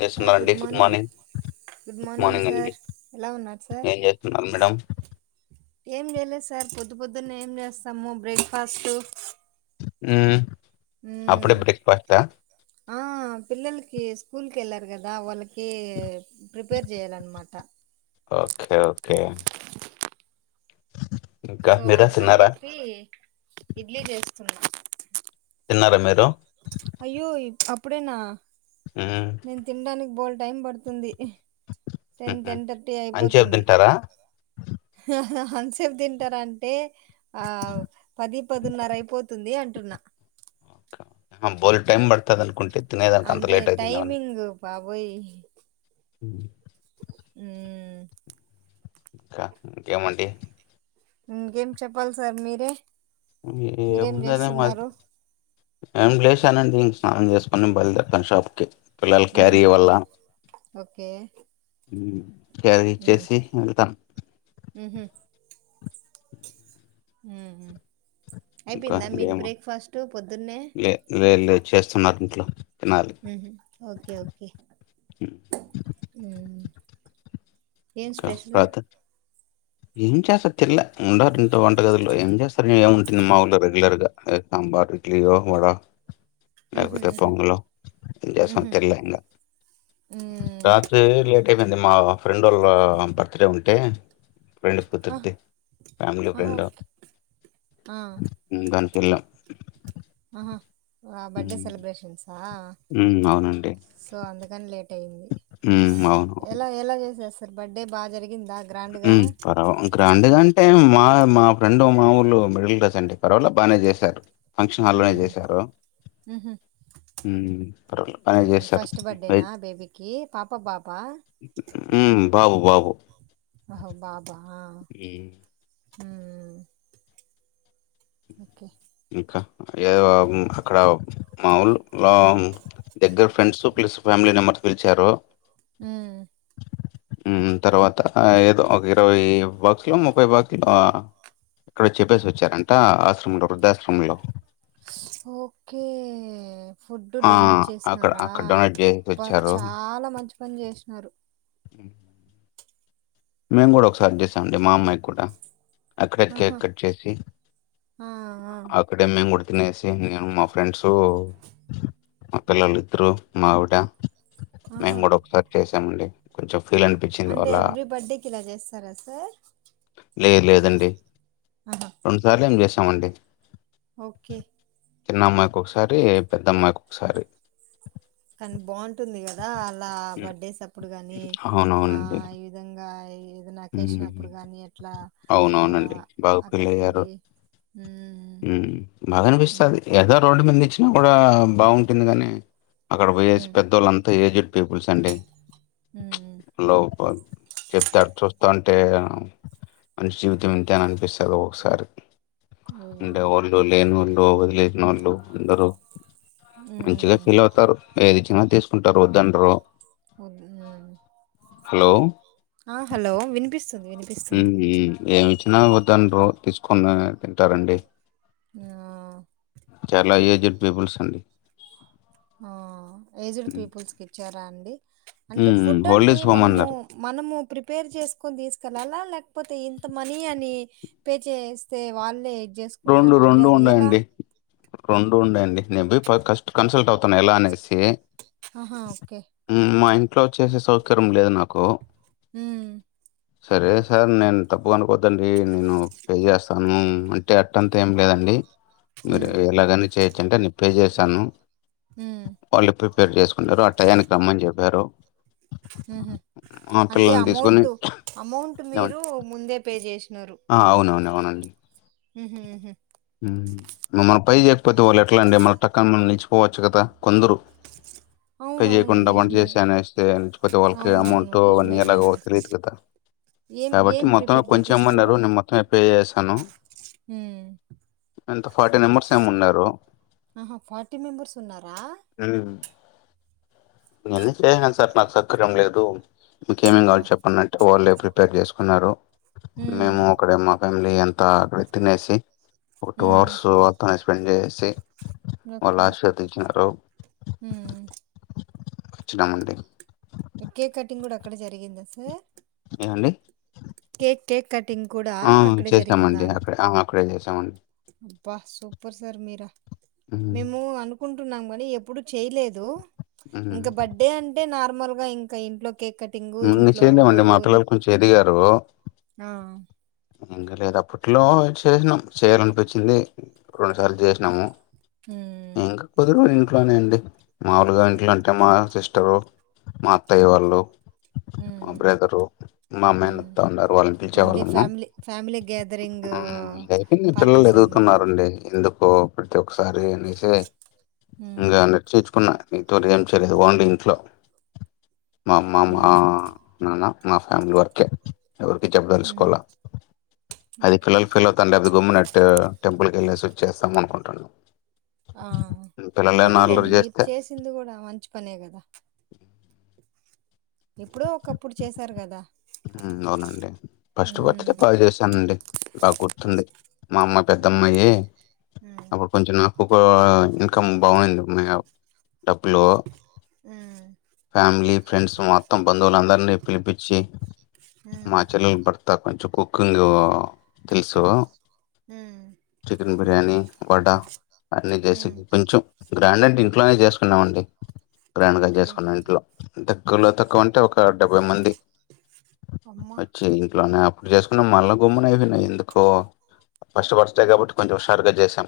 చేస్తున్నారండి good morning good morning sir ఎలా ఉన్నారు సార్ ఏం చేస్తున్నారు మేడం? ఏం చేయలేదు సార్ పొద్దు పొద్దున్నే ఏం చేస్తాము బ్రేక్ఫాస్ట్ హ్మ్ అప్పుడే బ్రేక్‌ఫాస్టా? ఆ పిల్లలకి స్కూల్కి వెళ్లారు కదా వాళ్ళకి కి ప్రిపేర్ చేయాలన్నమాట ఓకే. ఓకే. ఇంకా సో మీరు అందుకని తిన్నారా? చెప్పి ఇడ్లీ చేస్తున్నా తిన్నారా మీరు అయ్యో అప్పుడేనా హ్మ్. నేను తినడానికి బోలెడు టైం పడుతుంది టెన్ హుహు. టెన్ థర్టీ అంచేపు అయిపోతుంది తింటారా? అంతసేపు తింటార అంటే ఆ పది పదున్నర అయిపోతుంది అంటున్నా అహ బోలెడు టైమ్ పడతది అనుకుంటే తినే దానికి అంత లేట్ అయితుందేమో అని ఓయ్ హ్మ్ హ్మ్ ఇంకా ఇంకేమండి ఇంకేం చెప్పాలి సార్ మీరే ఏ మీరేం ఉందనే మరి చేస్తున్నారు ఏం లేషానండి స్నానం చేసుకోని బయలుదేరతాను షాప్ కి పిల్లలకి మ్హు క్యారి ఇవ్వాల ఓకే మ్మ్ క్యారీచ్చేసి వెళ్తాను మ్హు హ్మ్ ఇంకా అయిపోయిందా మీది ఇంకేమో బ్రేక్ఫాస్ట్ పొద్దున్నే లే లే లేదు చేస్తున్నారు ఇంట్లో ఊహూ ఓకే ఓకే హ మ్మ్ ఏం స్పెషలు రాత్రి ఏం చేస్తారు తినల ఉండారు ఇంట్లో వంటగదిల్లో ఏం చేస్తారు ఏముంటుంది మామూలుగా రెగ్యులర్ గా బా ఇడ్లీయో వడ మ్హు లేకపోతే మ్హు పొంగలో ఏం చేస్తాం మ్హు తినలేంగా మ్మ్ రాత్రి లేట్ అయిపోయింది మా ఫ్రెండ్ వాళ్ళ బర్త్డే ఉంటే ఫ్రెండ్ ఆహ కూతుర్ది ఫ్యామిలీ ఆహా ఫ్రెండ్ ఓకే ఆ అందుకని వెళ్ళాం ఆహా ఆ బర్త్డే సెలబ్రేషన్స్ హ్మ్ అవునండి అందుకని లేట్ హ్మ్. అవును. ఎలా ఎలా చేసేరు సార్ బర్డే బాగా జరిగిందా గ్రాండ్గా హ్మ్ పర్వ గ్రాండ్ గా అంటే మా మా ఫ్రెండు మామూలు మిడిల్ క్లాస్ అండి పర్వాల బానే చేశారు ఫంక్షన్ హల్లోనే ఉమ్ చేశారు ఉహు హ్మ్ పర్వాల బానే పోనీలే చేసారు ఫస్ట్ ఐ బర్త్డేనా బేబీకి పాప బాబా హ్మ్ బాబు బాబు అహ బాబా హ్మ్. హ్మ్ ఓకే ఇఏదో అక్కడ మాములు లో దగ్గరి ఫ్రెండ్స్ ప్లస్ ఫ్యామిలీ నెంబర్ పిలిచారు హ్మ్ హ్మ్ తర్వాత ఏదో ఒక ఇరవై బాక్స్ లో ముప్ఫై బాక్సులో ఇక్కడ చెప్పేసి వచ్చారంట ఆశ్రమంలో వృద్ధాశ్రమంలో ఓకే ఫుడ్ ఆ డొనేట్ అక్కడ చేసినారా అక్కడ డొనేట్ చేసి బ వచ్చారు చాలా మంచి పని చేసినారు ఉ మేము కూడ ఒకసారి చేసాం అండి మా అమ్మాయికి కూడా అక్కడ కేక్ ఆహా కట్ చేసి ఆ ఆ అక్కడే మేము కూడ తినేసి నేను మా ఫ్రెండ్స్ మక్కలలు ఇద్దరు మా ఆవిడ ఆహా మేము కూడా ఒకసారి చేసామండి కొంచెం ఫీల్ అనిపించింది అంటే వల్ల ఎవ్రీ బర్త్డేకి ఇలా చేస్తారా సార్ లేదు ఆహా లేం చేస్తామండి ఓకే చిన్నమ్మాయికి ఒకసారి పెద్దమ్మాయికి ఒకసారి కానీ బాగుంటుంది కదా అలా హ్మ్. బర్డేస్ అప్పుడు నీ ఆ అవునవునండి. ఈ విధంగా ఏదైనా అకేషన్ హ్మ్. అప్పుడు గానీ ఎట్ అట్లా ఆ అక్కడికి వెళ్ళి ఉమ్ మాకు ఉమ్ అనిపిస్తుది ఏదో [unintelligible] కూడా బాగుంటుంది కాగానీ అక్కడ పోయేసి ఉమ్ పెద్దోళ్ళుంతా ఏజ్డ్ పీపుల్స్ అండి ఉమ్ లోప చెప్తాడు చూస్తా అంటే మంచి జీవితం ఎంతే అని అనిపిస్తుంది ఒకసారి అంటే వాళ్ళు లేనివాళ్ళు వదిలేని వాళ్ళు అందరు మంచిగా ఉమ్ ఫీల్ అవుతారు ఏది ఇచ్చిన తీసుకుంటారు వద్దండరూ కు హలో ఆ హలో వినిపిస్ ఏమి ఇచ్చినా వద్దండ తీసుకొని తింటారండి ఆ చాలా ఏజెడ్ పీపుల్స్ అండి ఆ ఏజ్డ్ పీపుల్స్ కి ఇచ్చారా అ అంటే హ్మ్. ఫుడ్ ఓల్డ్ అంటే ఏజ్ హోమ్ మనము అన్నారు మనము ప్రిపేర్ చేసుకొని తీసుకెళ్ళాలా లేక లేకపోతే ఇంత మనీ అని పే చేస్తే వాళ్ళే రెండు చేసుకుంటారా అండి? రెండు అది ఎలా? ఉన్నాయండి రెండు ఉండయండి నేను పోయి కస్ట్ కన్సల్ట్ అవుతాను ఎలా అనేసి ఆహా ఓకే [unintelligible] అండి హ్మ్. నేను పే చేస్తాను అంటే అట్టంతా ఏం లేదండి మీరు హ్మ్. ఎలాగని. చేయొచ్చుంటే న నిప్పే చేశాను.. హ్మ్. వాళ్ళు ప్రిపేర్ చేసుకున్నారు ఆ టయానికి రమ్మని చెప్పారు. ఆ అంటే పిల్లల్ని తీసుకుని అమౌంట్ అమౌంట్ మీరు ఏమండి? ముందే పే చేసి ఆ అవునవును అవునండి. [unintelligible] మమల్ని పై చేయకపోతే వాళ్ళు ఎట్లా అండి మన టక్కన మనని నిలిచిపోవచ్చు కదా కొందరు పే అవునవును. చేయకుండాపాట్ నిజమే. చేసే అని వస్తే నిచ్చిపోతే వాళ్ళకి అవునవును. అమౌంట్ వన్ ఇయర్ లాగా నిజమేలెండి. తెలియదు కదా ఏం కాబట్టి ఏం మొత్తంలో ప్రిపేర్ కొంచెం ఇమ్మన్నారు నేను మొత్తం పే చేశాను. హు ఎంత ఫార్టీ మెంబర్స్ ఏమో ఉన్నారు. అని మెంబెర్స్ ఉన్నారా. నేన్న చేయనాను సార్ నాకు సకర్యం లేదు ఆ మీకేమేమి కావచ్చు చెప్పండి అంటే వల్లే [unintelligible] పేక్ చేసుకున్నారు హ్మ్ మేము అక్కడ మా ఫ్యామిలీ అంతా అక్కడ తినేసి ఒక టూ హ్మ్ అవర్స్ వాత్తని స్పెండ్ చేసి ఓకే వాళ్ళశధచ్చినార. హ్మ్ వచ్చినామండి కేక్ కటింగ్ కూడా అక్కడ జరిగిందా సార్ ఏవండి కేక్ కేక్ కటింగ్ కూడా ఆ అక్కడే జరిగిందా చేశామండి అన్ అక్కడే అక్కడే చేసామండి అబ్బా సూపర్ సార్ మీరా ఉమ్, మేము అనుకుంటున్నాం మనీ ఎప్పుడు చేయలేదు ఉమ్. ఇంకా బర్డే అంటే నార్మల్ గా ఇంకా ఇంట్లో కేక్ కటింగు, ఇ ఇంట్లో చేయలేమండి మా బంధువులు పిల్లలు కొంచెం ఎదిగారు ఆ! ఇంకా లేదు అప్పట్లో చేసినాం చేయ్యాలనిపించింది రెండు సార్లు చేసినాము హ ఇంకా కొద్ది రోజులు ఇంట్లోనే అండి మాములుగా ఇంట్లో అంటే మా సిస్టరు మా అత్తయ్య వాళ్ళు మా హ్మ్. బ్రదరు హ్మ్. మేనత్త వాళ్ళు ఉన్నారు వాళ్ళని ఓన్లీ పిలిచేవాళ్ళము ఫ్యామిలీ ఫ్యామిలీ గేదరింగ్ హ్మ్. ఇది అయిపోయింది పిల్లలు పార్టీస్ అన్నమాట ఎదుగుతున్నారండి ఎందుకు ప్రతి ఒక్కసారి అనేసి హ్మ్. ఇంకా నర్చర్చుకున్న. మీ తర్ ఏం చేరయదు బండి ఇంట్లో మా అమ్మ మా హ్మ్. నాన్న మా ఫ్యామిలీ వరకే ఎవరికి హ్మ్. చెప్పదలుచుకోల అది ఓకే. [unintelligible] టెంపుల్ వెళ్ళేసి వచ్చీ చేస్తాం అనుకుంటున్నాం ఆ పిల్లలేమన్నా అల్లరి పోనీలేండి మీరు చేస్తే చేసింది కూడా మంచి పనే కదా ఎప్పుడో ఒకప్పుడు చేసారు కదా అవునండి ఫస్ట్ ఉమ్ బర్త్డే బాగా చేశానండి బగ గుర్తుంది ఫస్ట్ మా అమ్మాయి పెద్దమ్మాయి ఉమ్ అప్పుడు కొంచెం నాకు ఇన్కమ్ బాగుంది మా డబ్బులు ఉమ్ ఫ్యామిలీ ఫ్రెండ్స్ మొత్తం బంధువులందరినీ పిలిపించి ఉమ్ మాచెల్లెలు బర్త్ అ కొంచెం కుకింగ్ తెలుసు ఉమ్ చికెన్ బిర్యానీ వడ అన్ని చేసి ఉమ్ కొంచెం గ్రాండ్ అంటే ఇంట్లోనే చేసుకున్నాము అండి ఓకే ఇంట్లో తక్కువలో తక్కువ అంటే ఒక డెబ్బై మంది అమ్మా వచ్చి ఇంట్లోనే ఇప్పుడు చేసుకున్న మళ్ళా గుమ్మున అయిపోయినాయి ఎందుకో ఉమ్, ఫస్ట్ బర్త్ డే కాబట్టి కొంచెం హషారుగా చేసాం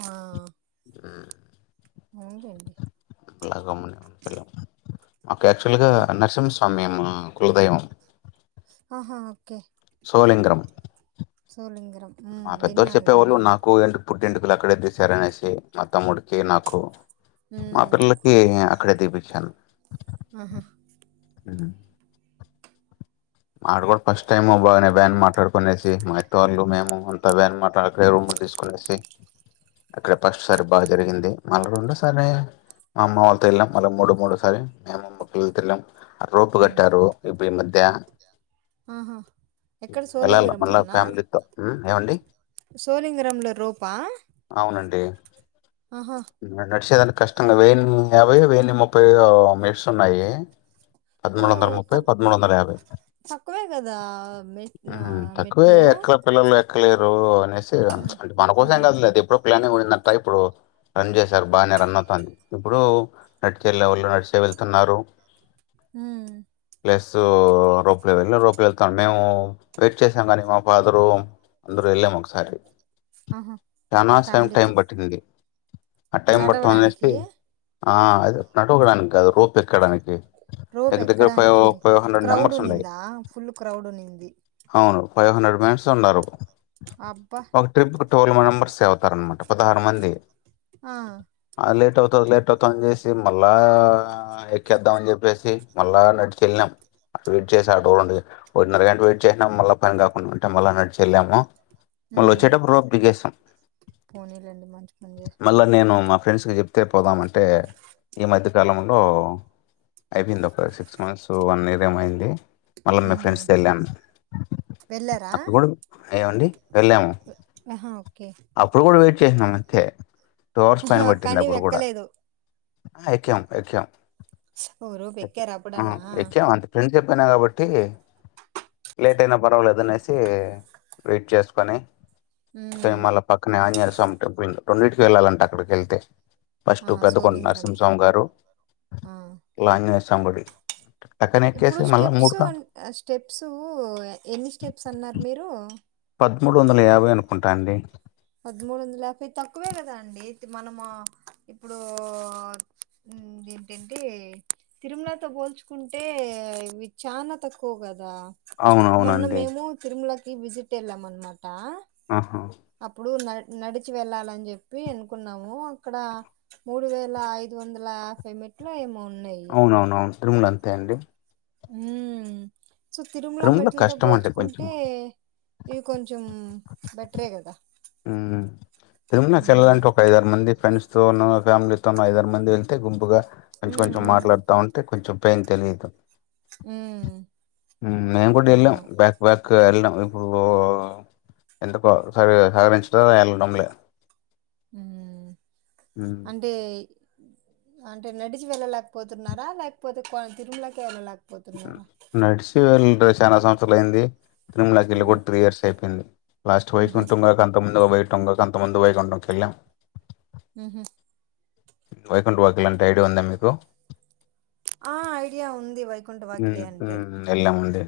ఆ అవునులేండి [unintelligible] హలో మాకు యాక్చువల్గా ఉమ్ నరసింహస్వామి మా కులదైవం ఆహా ఓకే సోలింగ్రం సోలింగరం ఉమ్ మా పెద్దళ్ళ విన్నాను చెప్పేవాళ్ళు విన్నాను నాకు ఎ పుట్టి ఎ లా కడ దసారనేసి మా తమ్ముడికి నాకు మా ఉమ్ పిల్లలకి అక్కడే తీపించ ఆహా అ మాడు కూడా ఫస్ట్ టైమ్ బాగానే బ్యాన్ మాట్లాడుకునేసి మా ఇత్తళ్లు మేము అంత బ్యాన్ మాట్లాడక తీసుకునేసి అక్కడ ఫస్ట్ సారి బాగా జరిగింది మళ్ళ రెండు సారీ మా అమ్మ వాళ్ళ త వెళ్ళాంళ్ మూడు మూడు సారి మేముమ్మక్క తెళ్ళాం ఉమ్ రూపుగట్టారు ఇప్పు ఈ మధ్య ఆహా ఎక్కడ వెళ్ళాల మళ్ళా ఫ్యామిలీతో ఏమండి సోళంగరంలో రూపా నడిచద కష్టంగా వను యాభై వెయ్యి ముప్పై మేట్స్ ఉన్నాయి ఓ పదమూడు వందల ముప్పై తక్ పద్మూడు వందల యాభై తక్కువే కదా మెట్ మ్ తక్కువే మెట్లు ఎక్క పిల్లలు ఎక్కలేరు అనేసి, ఆ అంటె మా మనకోసం ఆహా కాదులే. అదెప్పుడో పియానో కొనిందంట ఇప్పుడు రన్ చేశారు బానే రన్ అవుతాంది. ఇప్పుడు నెట్ కెళ్ళే వాళ్ళు నడిచే వెళ్తున్నారు. ఉమ్ ప్లస్ రోబ్ రోపో వెళ్తాను మేము వెయిట్ చేసాం కాని, మా ఫాదరు అందరూ వెళ్ళాము ఒకసారి. ఆహా చానా సెయిమ్ టైం ఫ్యామిలీతో పట్టింది. ఆ టైం పడ్తుంది నడవడానికి అనేసి, ఆ అది నటువడానికి కాదు. రోప్ ఎక్కడానికి. రోప్ దగ్గర దగ్గర ఫైవ్ ఎక్కడానికి ఫైవ్ హండ్రెడ్ క్రౌడ్ మెంబర్స్ ఉన్నాయి ఉన్నిందా! ఫుల్ క్రౌడ్ ఉన్నింది. అవును ఫైవ్ హండ్రెడ్ మెన్స్ ఉన్నారు. అబ్బా టోల్ మెంబర్సే అవుతారనమాట. పదహారు మంది. ఆ ఆ లేట్ అవుతది లేట్ అవుతదన్చేసి మళ్ళా ఎక్కేద్దాం అని చెప్పేసి మళ్ళా నడిచి ఎళ్ళినాం. వెయిట్ చేసా ఆటోవన్టికి ఒకటిన్నర గంట వెయిట్ చేసినాం. మళ్ల పని కాకుండా ఉంటే, మల్ల నడిచెల్లాము. మల్ల ఉమ్ వచ్చేటప్పుడు రోప్ దిగేశాం. పోనీలేండి మంచి పని మళ్ళా చేసినారు నేను మా ఫ్రెండ్స్ కి చెప్తే పోదాం అంటే, ఈ మధ్య కాలంలో అయిపోయింది. ఒక సిక్స్ మంత్స్ వన్ ఇయర్ ఏమో అయ్యింది. మల్ల మేము ఉమ్ ఫ్రెండ్స్ తో వెళ్ళాం. వెళ్ళారా అప్పుడు కూడ, ఏమండి! వెళ్ళాము. ఆహా ఓకే అప్పుడు కూడ వెయిట్ ఎక్కేసినం అంతే టూ అవర్స్ పైన ఆహా, పట్టింది కానీ అప్పుడు కూడ. ఎక్కలేదు ఎక్కాం ఎక్కాం. ఓ రోప్ ఎక్కారా అప్పుడన్నా ఎక్కాం అంతే ఫ్రెండ్షిప్ పోయిన కాబట్ పెట్టి, లేట్ అయిన పర్వాలేదు అనేసి వెయిట్ చేసుకొని కానీ ఉమ్ మళ్ళా పక్కనే ఆంజనేయ స్వామి టెంపుల్ రొండింటికే వెళ్ళాలంట అక్కడి కెళ్తే. ఆ ఫస్ట్ పెద్దకొండు సోలింగరం నరసింహస్వామిగారు ఆ ఈ ఆంజనేయ స్వామి గుడి. టక్కన ఇప్పుడు ఎక్కేసి మళ్ళ స్టెప్స్ మూడుగా అన్- స్టెప్స్ ఎన్ని స్టెప్స్ అన్నారు మీరు పద్ముడొందల యాభై అనుకుంటా అండి. పదమూడు వందల యాభై తక్కువే కదా అండి, మనము ఇప్పుడు మ్ ఏంటంటే తిరుమలతో పోల్చుకుంటే ఇవి చాన తక్కువ కద దా మొన్న అవునవునండి మేము తిరుమలకి విజిట్ వెళ్ళాం అనమాట. ఆహా అప్పుడు న నడిచి వెళ్ళాలని చెప్పి అనుకున్నాము. అక్కడ, మూడు వేల ఐదు వంద అలా హాఫ్ ఎ మెట్లో ఏమో ఉన్ అవునవునును తిరుమల అంతే అండి. మ్ సో తిరుమల మెట్లుతో కష్టం అంటే కొంచెం పోల్చుకుంటే, ఇది కొంచెం బెటరే కదా! మ్ తిరుమల కి వెళ్ళాలంటే, ఒకయిదారు మంది ఫ్రెండ్స్ సో ను ఫ్యామిలీతోన ఐదారు మంది వెళ్తే, గుంపుగా కొంచెం హ్మ్. కొంచెం హ్మ్. మాట్లాడుతా ఉంటే, కొంచెం పెయిన్ తెలిదు. హ్మ్. మేము కూడ ఎళ్ళాం అవును. బ్యాక్ బ్యాక్ ఎళ్ళాం. ఇప్పుడు ఎందుకో సరిగ్గా సహరించడంల ఎళ్ళడంల. మ్ ఉమ్, అంటే, అంటే నడిచి వెళ్ళలేకపోతున్నారా లేకపోతే కొ తిరుమలకె వెళ్ళలేక నడిచే వెళ్న్టా చాలా సంవత్సరాలు అయింది. తిరుమలకి వెళ్ళి హ్మ్. కూడా త్రీ ఇయర్స్ అయిపోయింది. లాస్ట్ హుహు. వైకుంఠం కాక అంత ముందుగా వైకుంఠం కాక అంత ముందు వైకుంఠం కి వెళ్ళాం. మ్ హు వైకుంఠ వాకిలన్ ఆ ఐడియా ఉంది వై మ్ మ్ ఎల్లామండి.